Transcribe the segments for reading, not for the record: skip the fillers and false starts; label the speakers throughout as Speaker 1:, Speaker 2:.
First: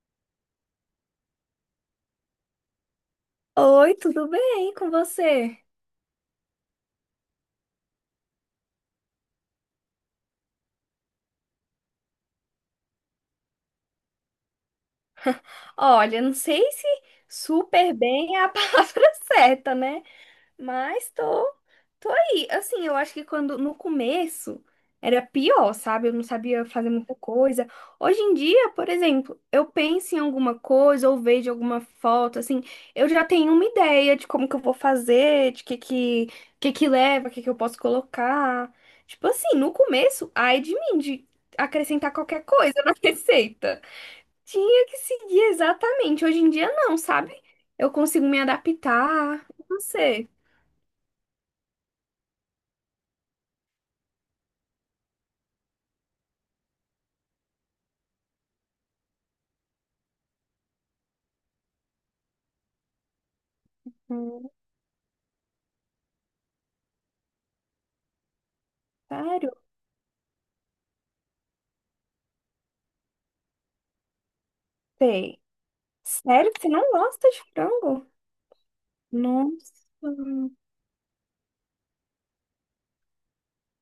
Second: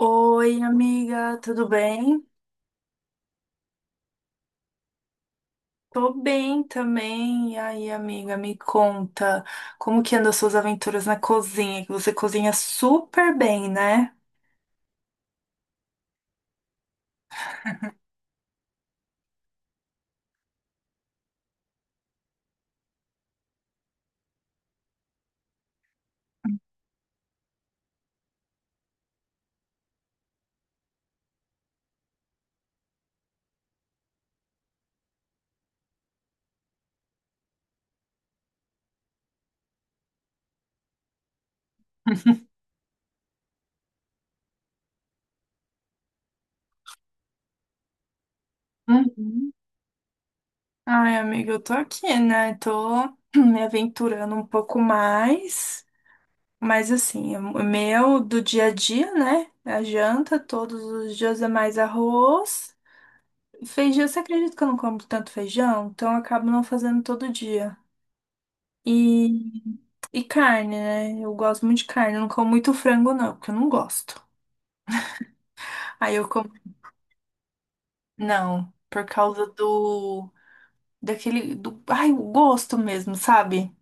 Speaker 1: Oi, amiga, tudo bem?
Speaker 2: Oi, tudo bem com você?
Speaker 1: Tô bem também. E aí, amiga, me conta, como que andam as suas aventuras na cozinha? Que você cozinha super bem, né?
Speaker 2: Olha, não sei se super bem é a palavra certa, né? Mas tô aí. Assim, eu acho que quando no começo era pior, sabe? Eu não sabia fazer muita coisa. Hoje em dia, por exemplo, eu penso em alguma coisa ou vejo alguma foto, assim, eu já tenho uma ideia de como que eu vou fazer, de que que leva, que eu posso colocar. Tipo assim, no começo, ai de mim, de acrescentar qualquer coisa na receita. Tinha que seguir exatamente. Hoje em dia não, sabe? Eu consigo me adaptar.
Speaker 1: Uhum.
Speaker 2: Não sei.
Speaker 1: Ai, amiga, eu tô aqui, né? Tô me aventurando um pouco mais, mas assim, o meu do dia a dia, né? A janta, todos os dias é mais arroz. Feijão, você acredita que eu não como tanto feijão? Então eu acabo não fazendo todo dia.
Speaker 2: Sério?
Speaker 1: e E carne, né? Eu gosto muito de carne. Eu não como muito frango, não, porque eu não gosto.
Speaker 2: Sei.
Speaker 1: Aí eu como.
Speaker 2: Sério que você não gosta de frango?
Speaker 1: Não, por causa
Speaker 2: Nossa,
Speaker 1: do. Daquele. Do... Ai, o gosto mesmo, sabe?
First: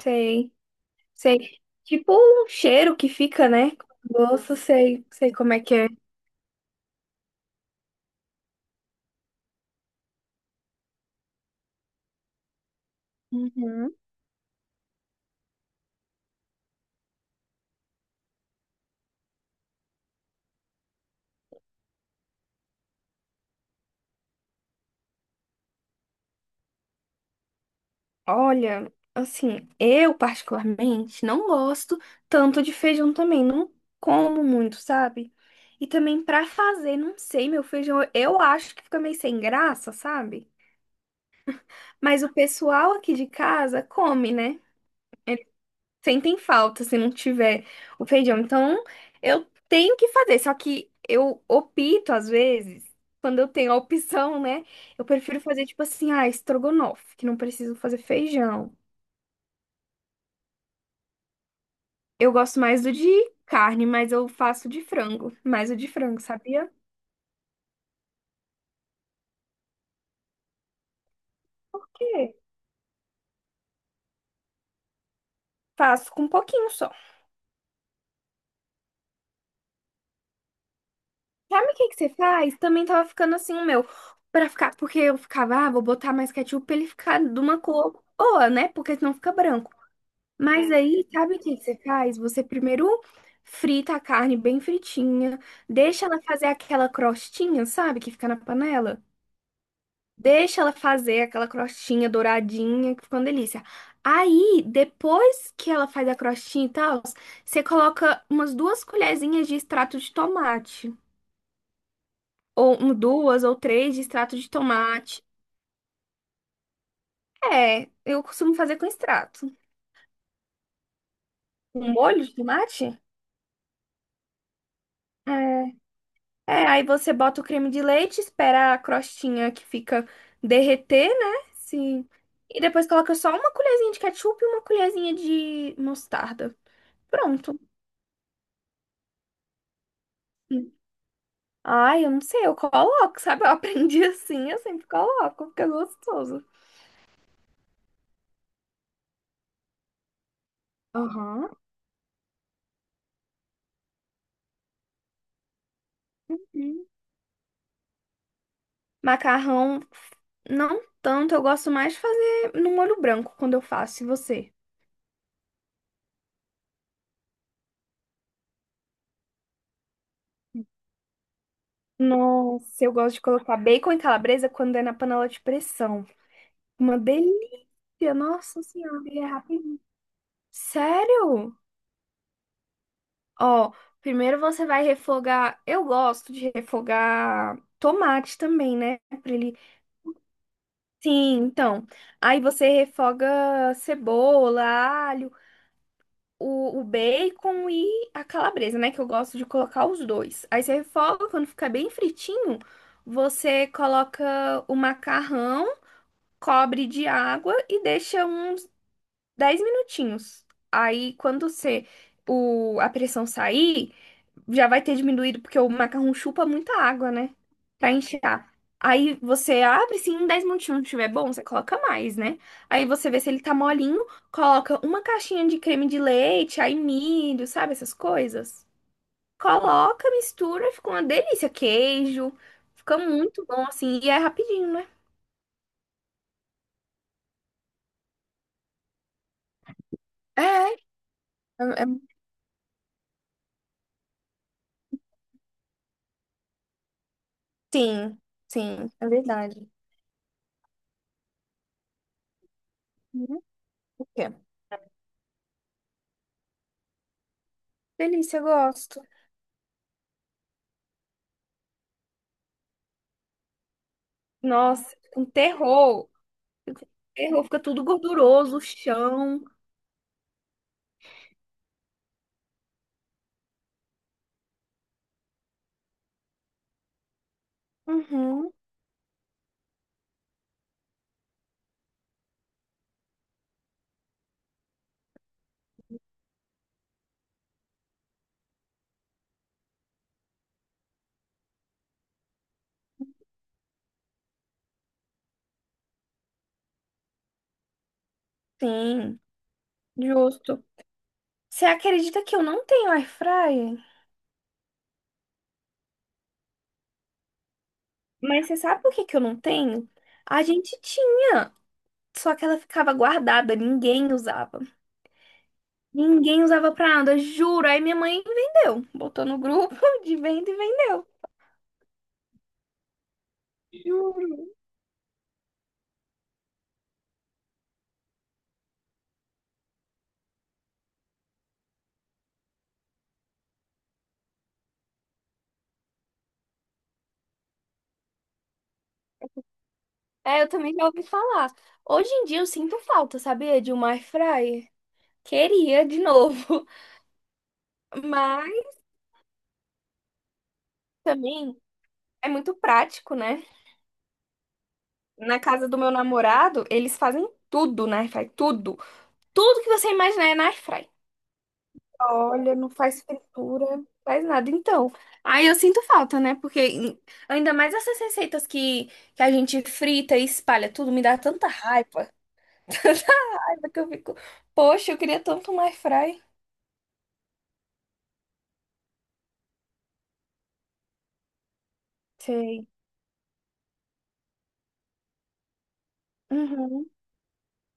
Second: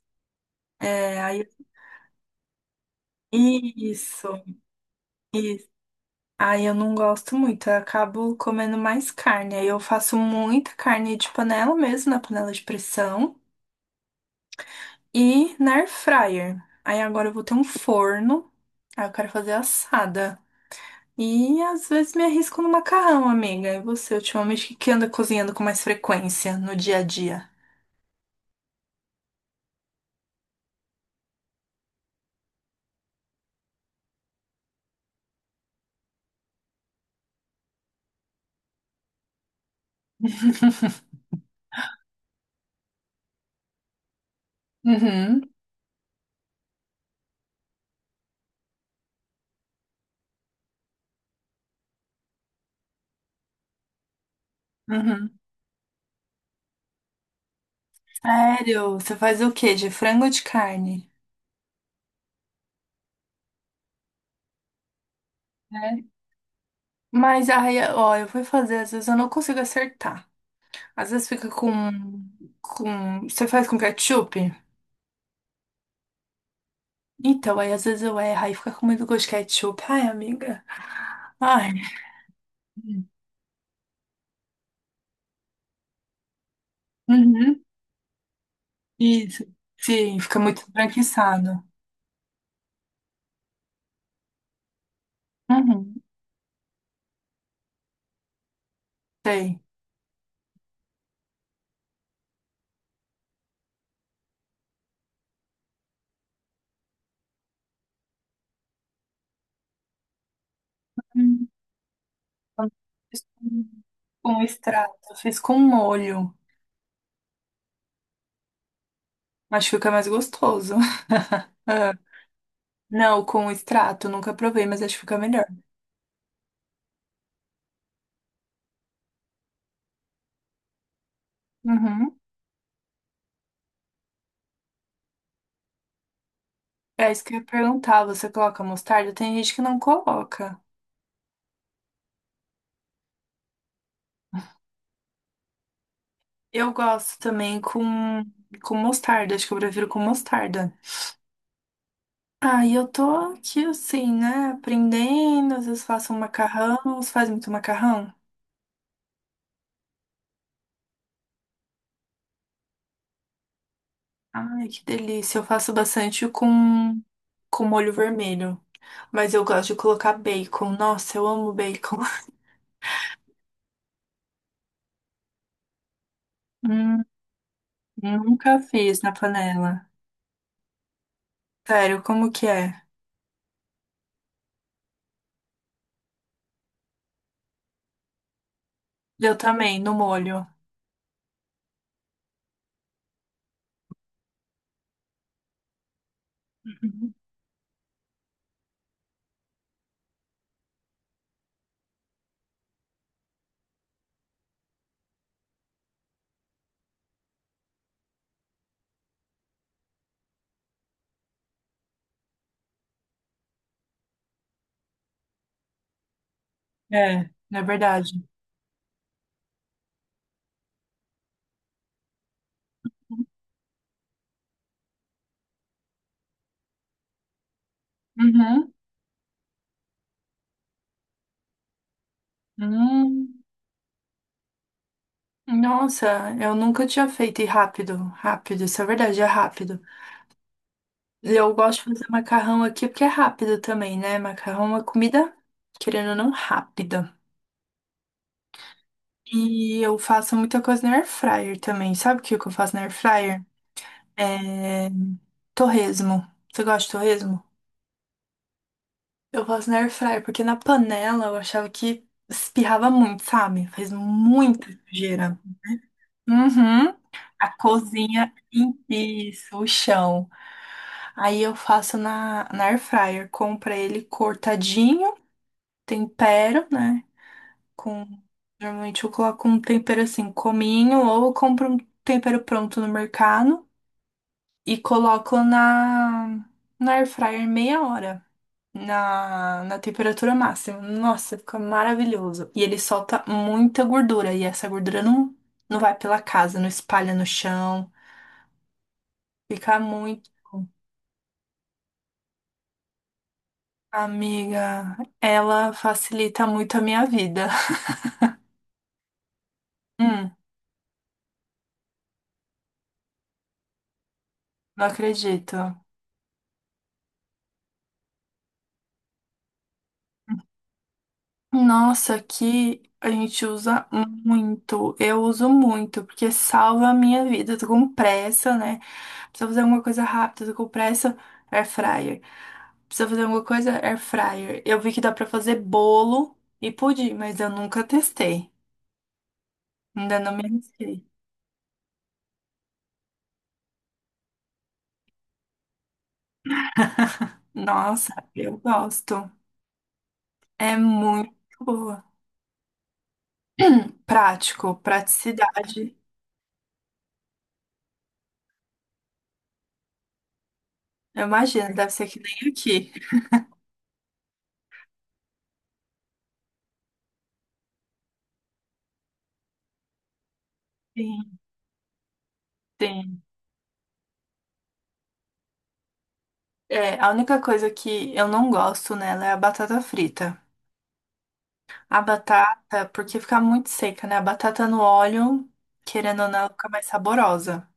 Speaker 2: sei.
Speaker 1: É, aí.
Speaker 2: Sei. Tipo o cheiro que fica, né?
Speaker 1: Isso,
Speaker 2: Gosto, sei, sei como é
Speaker 1: isso.
Speaker 2: que é.
Speaker 1: Aí eu não gosto muito. Eu acabo comendo mais carne. Aí eu faço muita carne de panela mesmo, na panela de pressão.
Speaker 2: Uhum.
Speaker 1: E na air fryer. Aí agora eu vou ter um forno. Aí eu quero fazer assada. E às vezes me arrisco no macarrão, amiga. E você, ultimamente, o que que anda cozinhando com mais frequência no dia a dia?
Speaker 2: Olha, assim, eu particularmente não gosto tanto de feijão também, não como muito, sabe? E também pra fazer, não sei, meu feijão, eu acho que fica meio sem graça, sabe? Mas o pessoal aqui de casa come, né?
Speaker 1: Uhum,
Speaker 2: Sentem falta se não tiver o feijão. Então, eu tenho que fazer, só que eu opto às vezes, quando eu tenho a opção, né? Eu
Speaker 1: uhum.
Speaker 2: prefiro fazer tipo assim, ah, estrogonofe, que não preciso fazer feijão.
Speaker 1: Sério? Você faz o quê? De frango ou de carne?
Speaker 2: Eu gosto mais do de carne, mas eu faço de frango, mais o de
Speaker 1: É.
Speaker 2: frango, sabia?
Speaker 1: Mas aí, ó, eu fui fazer, às vezes eu não consigo acertar. Às vezes fica com,
Speaker 2: Por quê?
Speaker 1: Você faz com ketchup?
Speaker 2: Faço com um pouquinho só.
Speaker 1: Então, aí às vezes eu erro, aí fica com muito gosto de ketchup. Ai, amiga.
Speaker 2: Sabe
Speaker 1: Ai.
Speaker 2: o que que você faz? Também tava ficando assim o meu, para ficar, porque eu ficava, ah, vou botar mais ketchup pra ele ficar de uma
Speaker 1: Uhum.
Speaker 2: cor boa, né? Porque senão fica
Speaker 1: Isso.
Speaker 2: branco.
Speaker 1: Sim, fica muito
Speaker 2: Mas aí, sabe o que que
Speaker 1: esbranquiçado.
Speaker 2: você faz? Você primeiro frita a carne bem fritinha,
Speaker 1: Uhum,
Speaker 2: deixa ela fazer aquela crostinha, sabe, que fica na panela.
Speaker 1: sei.
Speaker 2: Deixa ela fazer aquela crostinha douradinha, que fica uma delícia. Aí, depois que ela faz a crostinha e tal, você coloca umas duas colherzinhas de extrato de tomate.
Speaker 1: Eu não
Speaker 2: Ou um,
Speaker 1: Fiz
Speaker 2: duas ou
Speaker 1: com
Speaker 2: três de extrato
Speaker 1: com
Speaker 2: de
Speaker 1: extrato, eu
Speaker 2: tomate.
Speaker 1: fiz com molho,
Speaker 2: É, eu costumo fazer com extrato.
Speaker 1: mas fica mais gostoso. Ah,
Speaker 2: Um molho de tomate?
Speaker 1: não, com extrato, nunca provei, mas acho que fica
Speaker 2: É.
Speaker 1: melhor.
Speaker 2: É, aí você bota o creme de leite, espera a crostinha que fica derreter, né? Sim.
Speaker 1: Uhum.
Speaker 2: E depois coloca só uma colherzinha de ketchup e uma colherzinha de mostarda.
Speaker 1: É isso que eu ia
Speaker 2: Pronto.
Speaker 1: perguntar, você coloca mostarda? Tem gente que não coloca.
Speaker 2: Ai, eu não sei, eu coloco, sabe? Eu aprendi assim, eu sempre coloco, fica gostoso.
Speaker 1: Eu gosto também com mostarda, acho que eu prefiro com mostarda.
Speaker 2: Aham.
Speaker 1: Ah, e eu tô aqui assim, né, aprendendo, às vezes faço um
Speaker 2: Hum.
Speaker 1: macarrão, você faz muito macarrão?
Speaker 2: Macarrão, não tanto, eu gosto mais de fazer no molho branco quando eu faço, e você?
Speaker 1: Ai, que delícia. Eu faço bastante com molho vermelho. Mas eu gosto de colocar bacon. Nossa, eu amo bacon.
Speaker 2: Nossa, eu gosto de colocar bacon e calabresa quando é na panela de pressão. Uma
Speaker 1: Hum,
Speaker 2: delícia. Tia,
Speaker 1: nunca
Speaker 2: nossa
Speaker 1: fiz
Speaker 2: senhora,
Speaker 1: na
Speaker 2: e é rapidinho.
Speaker 1: panela.
Speaker 2: Sério?
Speaker 1: Sério, como que é?
Speaker 2: Ó, primeiro você vai refogar. Eu gosto de refogar tomate também, né? Pra
Speaker 1: Eu
Speaker 2: ele.
Speaker 1: também, no molho.
Speaker 2: Sim, então. Aí você refoga cebola, alho, o
Speaker 1: Uhum.
Speaker 2: bacon e a calabresa, né? Que eu gosto de colocar os dois. Aí você refoga, quando ficar bem fritinho, você coloca o macarrão, cobre de água e deixa uns 10 minutinhos. Aí, quando você, o, a pressão sair, já vai ter diminuído, porque o macarrão chupa muita água,
Speaker 1: É,
Speaker 2: né?
Speaker 1: é
Speaker 2: Pra
Speaker 1: verdade.
Speaker 2: enxergar. Aí você abre, se em 10 minutinhos não estiver bom, você coloca mais, né? Aí você vê se ele tá molinho, coloca uma caixinha de creme de leite, aí milho, sabe essas coisas?
Speaker 1: Uhum.
Speaker 2: Coloca, mistura, fica uma delícia. Queijo, fica
Speaker 1: Hum,
Speaker 2: muito bom assim, e é rapidinho, né?
Speaker 1: nossa, eu nunca tinha feito e rápido, rápido, isso é verdade, é rápido.
Speaker 2: É, é,
Speaker 1: Eu gosto de
Speaker 2: é-
Speaker 1: fazer macarrão aqui porque é rápido também, né? Macarrão é uma comida, querendo ou não, rápida.
Speaker 2: Sim, sim, é verdade.
Speaker 1: E eu faço muita coisa na air fryer também. Sabe o que que eu faço na air
Speaker 2: Uhum.
Speaker 1: fryer?
Speaker 2: O quê?
Speaker 1: É torresmo. Você gosta de torresmo?
Speaker 2: Delícia, eu gosto.
Speaker 1: Eu faço na air fryer porque na panela eu achava que espirrava muito, sabe? Faz muita
Speaker 2: Nossa, um
Speaker 1: sujeira.
Speaker 2: terror.
Speaker 1: Uhum.
Speaker 2: Terror,
Speaker 1: A
Speaker 2: fica tudo
Speaker 1: cozinha
Speaker 2: gorduroso, o
Speaker 1: em si,
Speaker 2: chão.
Speaker 1: isso, o chão. Aí eu faço na air fryer, compro ele cortadinho, tempero, né? Com,
Speaker 2: Uhum,
Speaker 1: normalmente eu coloco um tempero assim, cominho, ou eu compro um tempero pronto no mercado e coloco na air fryer meia hora, na temperatura máxima. Nossa, fica maravilhoso. E ele solta muita gordura, e essa gordura não vai pela casa, não espalha no chão.
Speaker 2: sim,
Speaker 1: Fica muito
Speaker 2: justo.
Speaker 1: bom.
Speaker 2: Você acredita que eu não tenho air fryer?
Speaker 1: Amiga, ela facilita muito a minha vida.
Speaker 2: Mas você sabe por que que eu não tenho?
Speaker 1: Hum,
Speaker 2: A gente tinha, só que ela ficava guardada, ninguém usava.
Speaker 1: não acredito.
Speaker 2: Ninguém usava pra nada, juro. Aí minha mãe vendeu, botou no grupo de venda e vendeu,
Speaker 1: Nossa, aqui a gente usa
Speaker 2: juro.
Speaker 1: muito. Eu uso muito, porque salva a minha vida. Eu tô com pressa, né? Precisa fazer alguma coisa rápida, eu tô com pressa, air fryer. Precisa fazer alguma coisa, air fryer. Eu vi que dá pra fazer bolo e pudim, mas eu nunca testei. Ainda não me
Speaker 2: É, eu também já ouvi
Speaker 1: arrisquei.
Speaker 2: falar. Hoje em dia eu sinto falta, sabia, de uma air fryer. Queria de novo.
Speaker 1: Nossa, eu
Speaker 2: Mas
Speaker 1: gosto. É muito
Speaker 2: também
Speaker 1: boa.
Speaker 2: é muito prático, né?
Speaker 1: Prático,
Speaker 2: Na casa do meu
Speaker 1: praticidade.
Speaker 2: namorado, eles fazem tudo na airfry, tudo. Tudo que você imaginar é na airfry.
Speaker 1: Eu imagino, deve ser que nem
Speaker 2: Olha, não
Speaker 1: aqui.
Speaker 2: faz fritura, não faz nada. Então, aí eu sinto falta, né? Ainda mais essas receitas que a gente frita e espalha tudo, me dá
Speaker 1: Sim,
Speaker 2: tanta raiva. Tanta
Speaker 1: sim.
Speaker 2: raiva que eu fico, poxa, eu queria tanto uma airfry.
Speaker 1: É, a única coisa que eu não gosto nela é a batata frita. A batata,
Speaker 2: Sei.
Speaker 1: porque fica muito seca, né? A batata no óleo, querendo ou não, ela fica mais
Speaker 2: Uhum.
Speaker 1: saborosa.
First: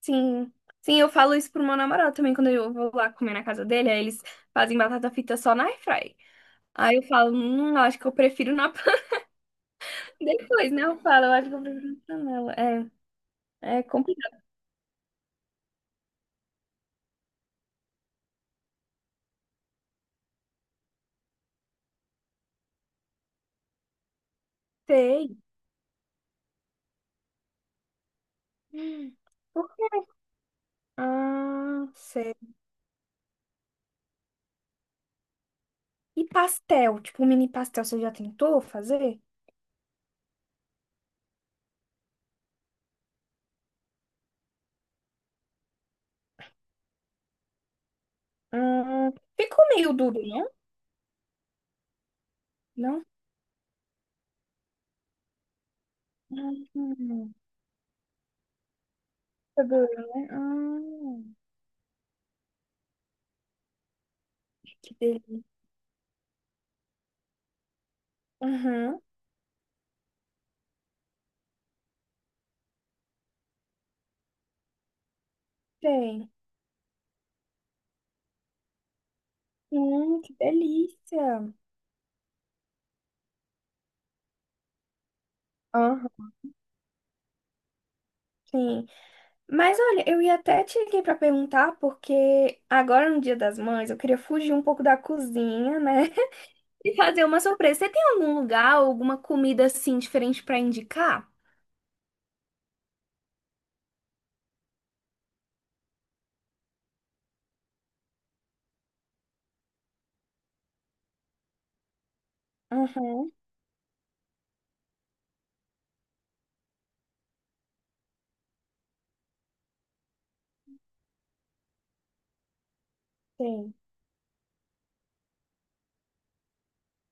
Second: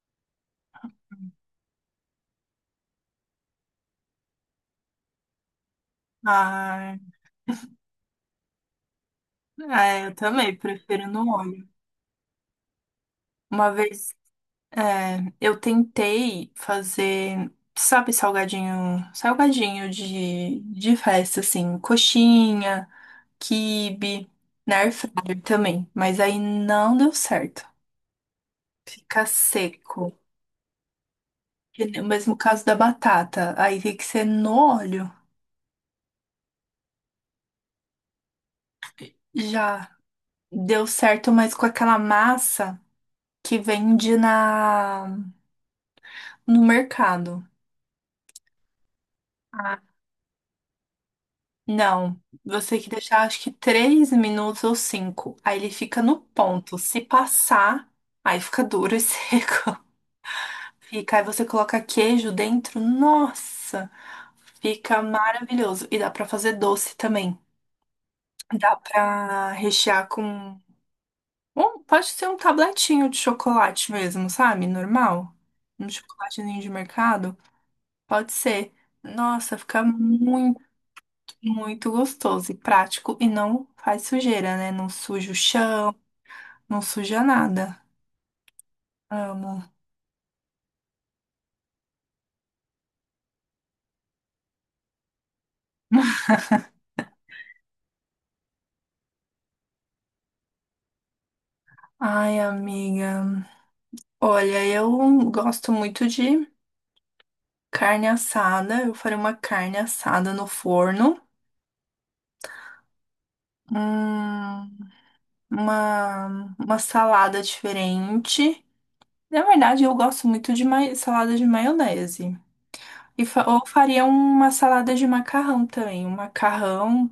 Speaker 2: Sim, sim, eu falo isso pro meu namorado também quando eu vou lá comer na casa dele, aí eles fazem batata frita só na airfry.
Speaker 1: Ah,
Speaker 2: Aí eu falo, eu acho que eu prefiro na panela.
Speaker 1: é, eu também
Speaker 2: Depois, né? Eu
Speaker 1: prefiro
Speaker 2: falo,
Speaker 1: no
Speaker 2: eu acho que eu
Speaker 1: óleo.
Speaker 2: prefiro na panela.
Speaker 1: Uma
Speaker 2: É, é
Speaker 1: vez,
Speaker 2: complicado.
Speaker 1: é, eu tentei fazer, sabe, salgadinho, salgadinho de festa, assim, coxinha, quibe, na air
Speaker 2: Sei.
Speaker 1: fryer também, mas aí não deu certo.
Speaker 2: Hum,
Speaker 1: Fica
Speaker 2: Por quê?
Speaker 1: seco. E
Speaker 2: Ah,
Speaker 1: o
Speaker 2: sei.
Speaker 1: mesmo caso da batata. Aí tem que ser no óleo.
Speaker 2: E pastel, tipo mini pastel, você já tentou fazer?
Speaker 1: Já deu certo, mas com aquela massa que vende na no mercado.
Speaker 2: Ficou
Speaker 1: Ah,
Speaker 2: meio duro, não?
Speaker 1: não, você tem que
Speaker 2: Não?
Speaker 1: deixar acho que 3 minutos ou cinco. Aí ele fica no ponto. Se
Speaker 2: Hum,
Speaker 1: passar, aí fica duro e
Speaker 2: fica
Speaker 1: seco.
Speaker 2: duro, né?
Speaker 1: Fica, aí você coloca queijo dentro. Nossa,
Speaker 2: Que
Speaker 1: fica
Speaker 2: delícia.
Speaker 1: maravilhoso. E dá pra fazer doce também. Dá
Speaker 2: Uhum,
Speaker 1: pra rechear com... Ou pode ser um tabletinho de chocolate mesmo, sabe? Normal. Um
Speaker 2: tem.
Speaker 1: chocolatezinho de mercado. Pode ser. Nossa, fica
Speaker 2: Que
Speaker 1: muito,
Speaker 2: delícia.
Speaker 1: muito gostoso e prático e não faz sujeira, né? Não suja o chão, não suja nada.
Speaker 2: Sim.
Speaker 1: Amo.
Speaker 2: Mas olha, eu ia até te ligar para perguntar, porque agora no Dia das Mães eu queria fugir um pouco da cozinha, né? E fazer uma surpresa. Você tem algum lugar, alguma comida assim diferente para indicar?
Speaker 1: Ai, amiga. Olha, eu gosto muito de carne assada. Eu farei uma carne assada no forno.
Speaker 2: Uhum,
Speaker 1: Hum, uma salada diferente. Na verdade, eu gosto muito de salada de maionese. E ou
Speaker 2: tem.
Speaker 1: faria uma salada de macarrão também. Um macarrão,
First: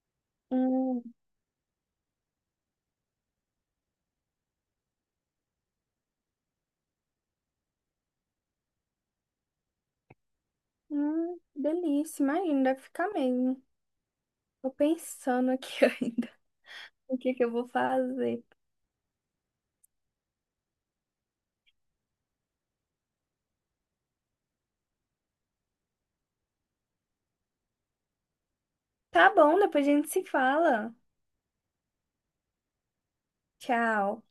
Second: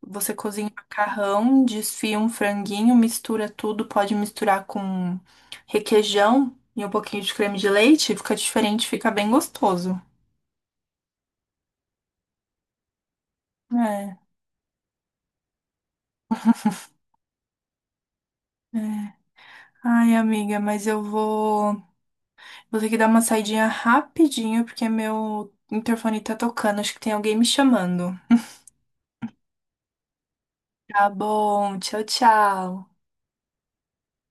Speaker 1: você cozinha o
Speaker 2: Hum,
Speaker 1: macarrão, desfia um franguinho, mistura tudo, pode misturar com requeijão e um pouquinho de creme de leite, fica diferente, fica bem gostoso.
Speaker 2: delícia, imagina, deve ficar mesmo.
Speaker 1: É.
Speaker 2: Tô pensando aqui ainda o que que eu vou fazer.
Speaker 1: É. Ai, amiga, mas eu vou. Vou ter que dar uma saidinha rapidinho, porque meu interfone tá tocando. Acho que tem alguém me chamando.
Speaker 2: Tá bom, depois a gente se fala.
Speaker 1: Tá bom, tchau, tchau.
Speaker 2: Tchau.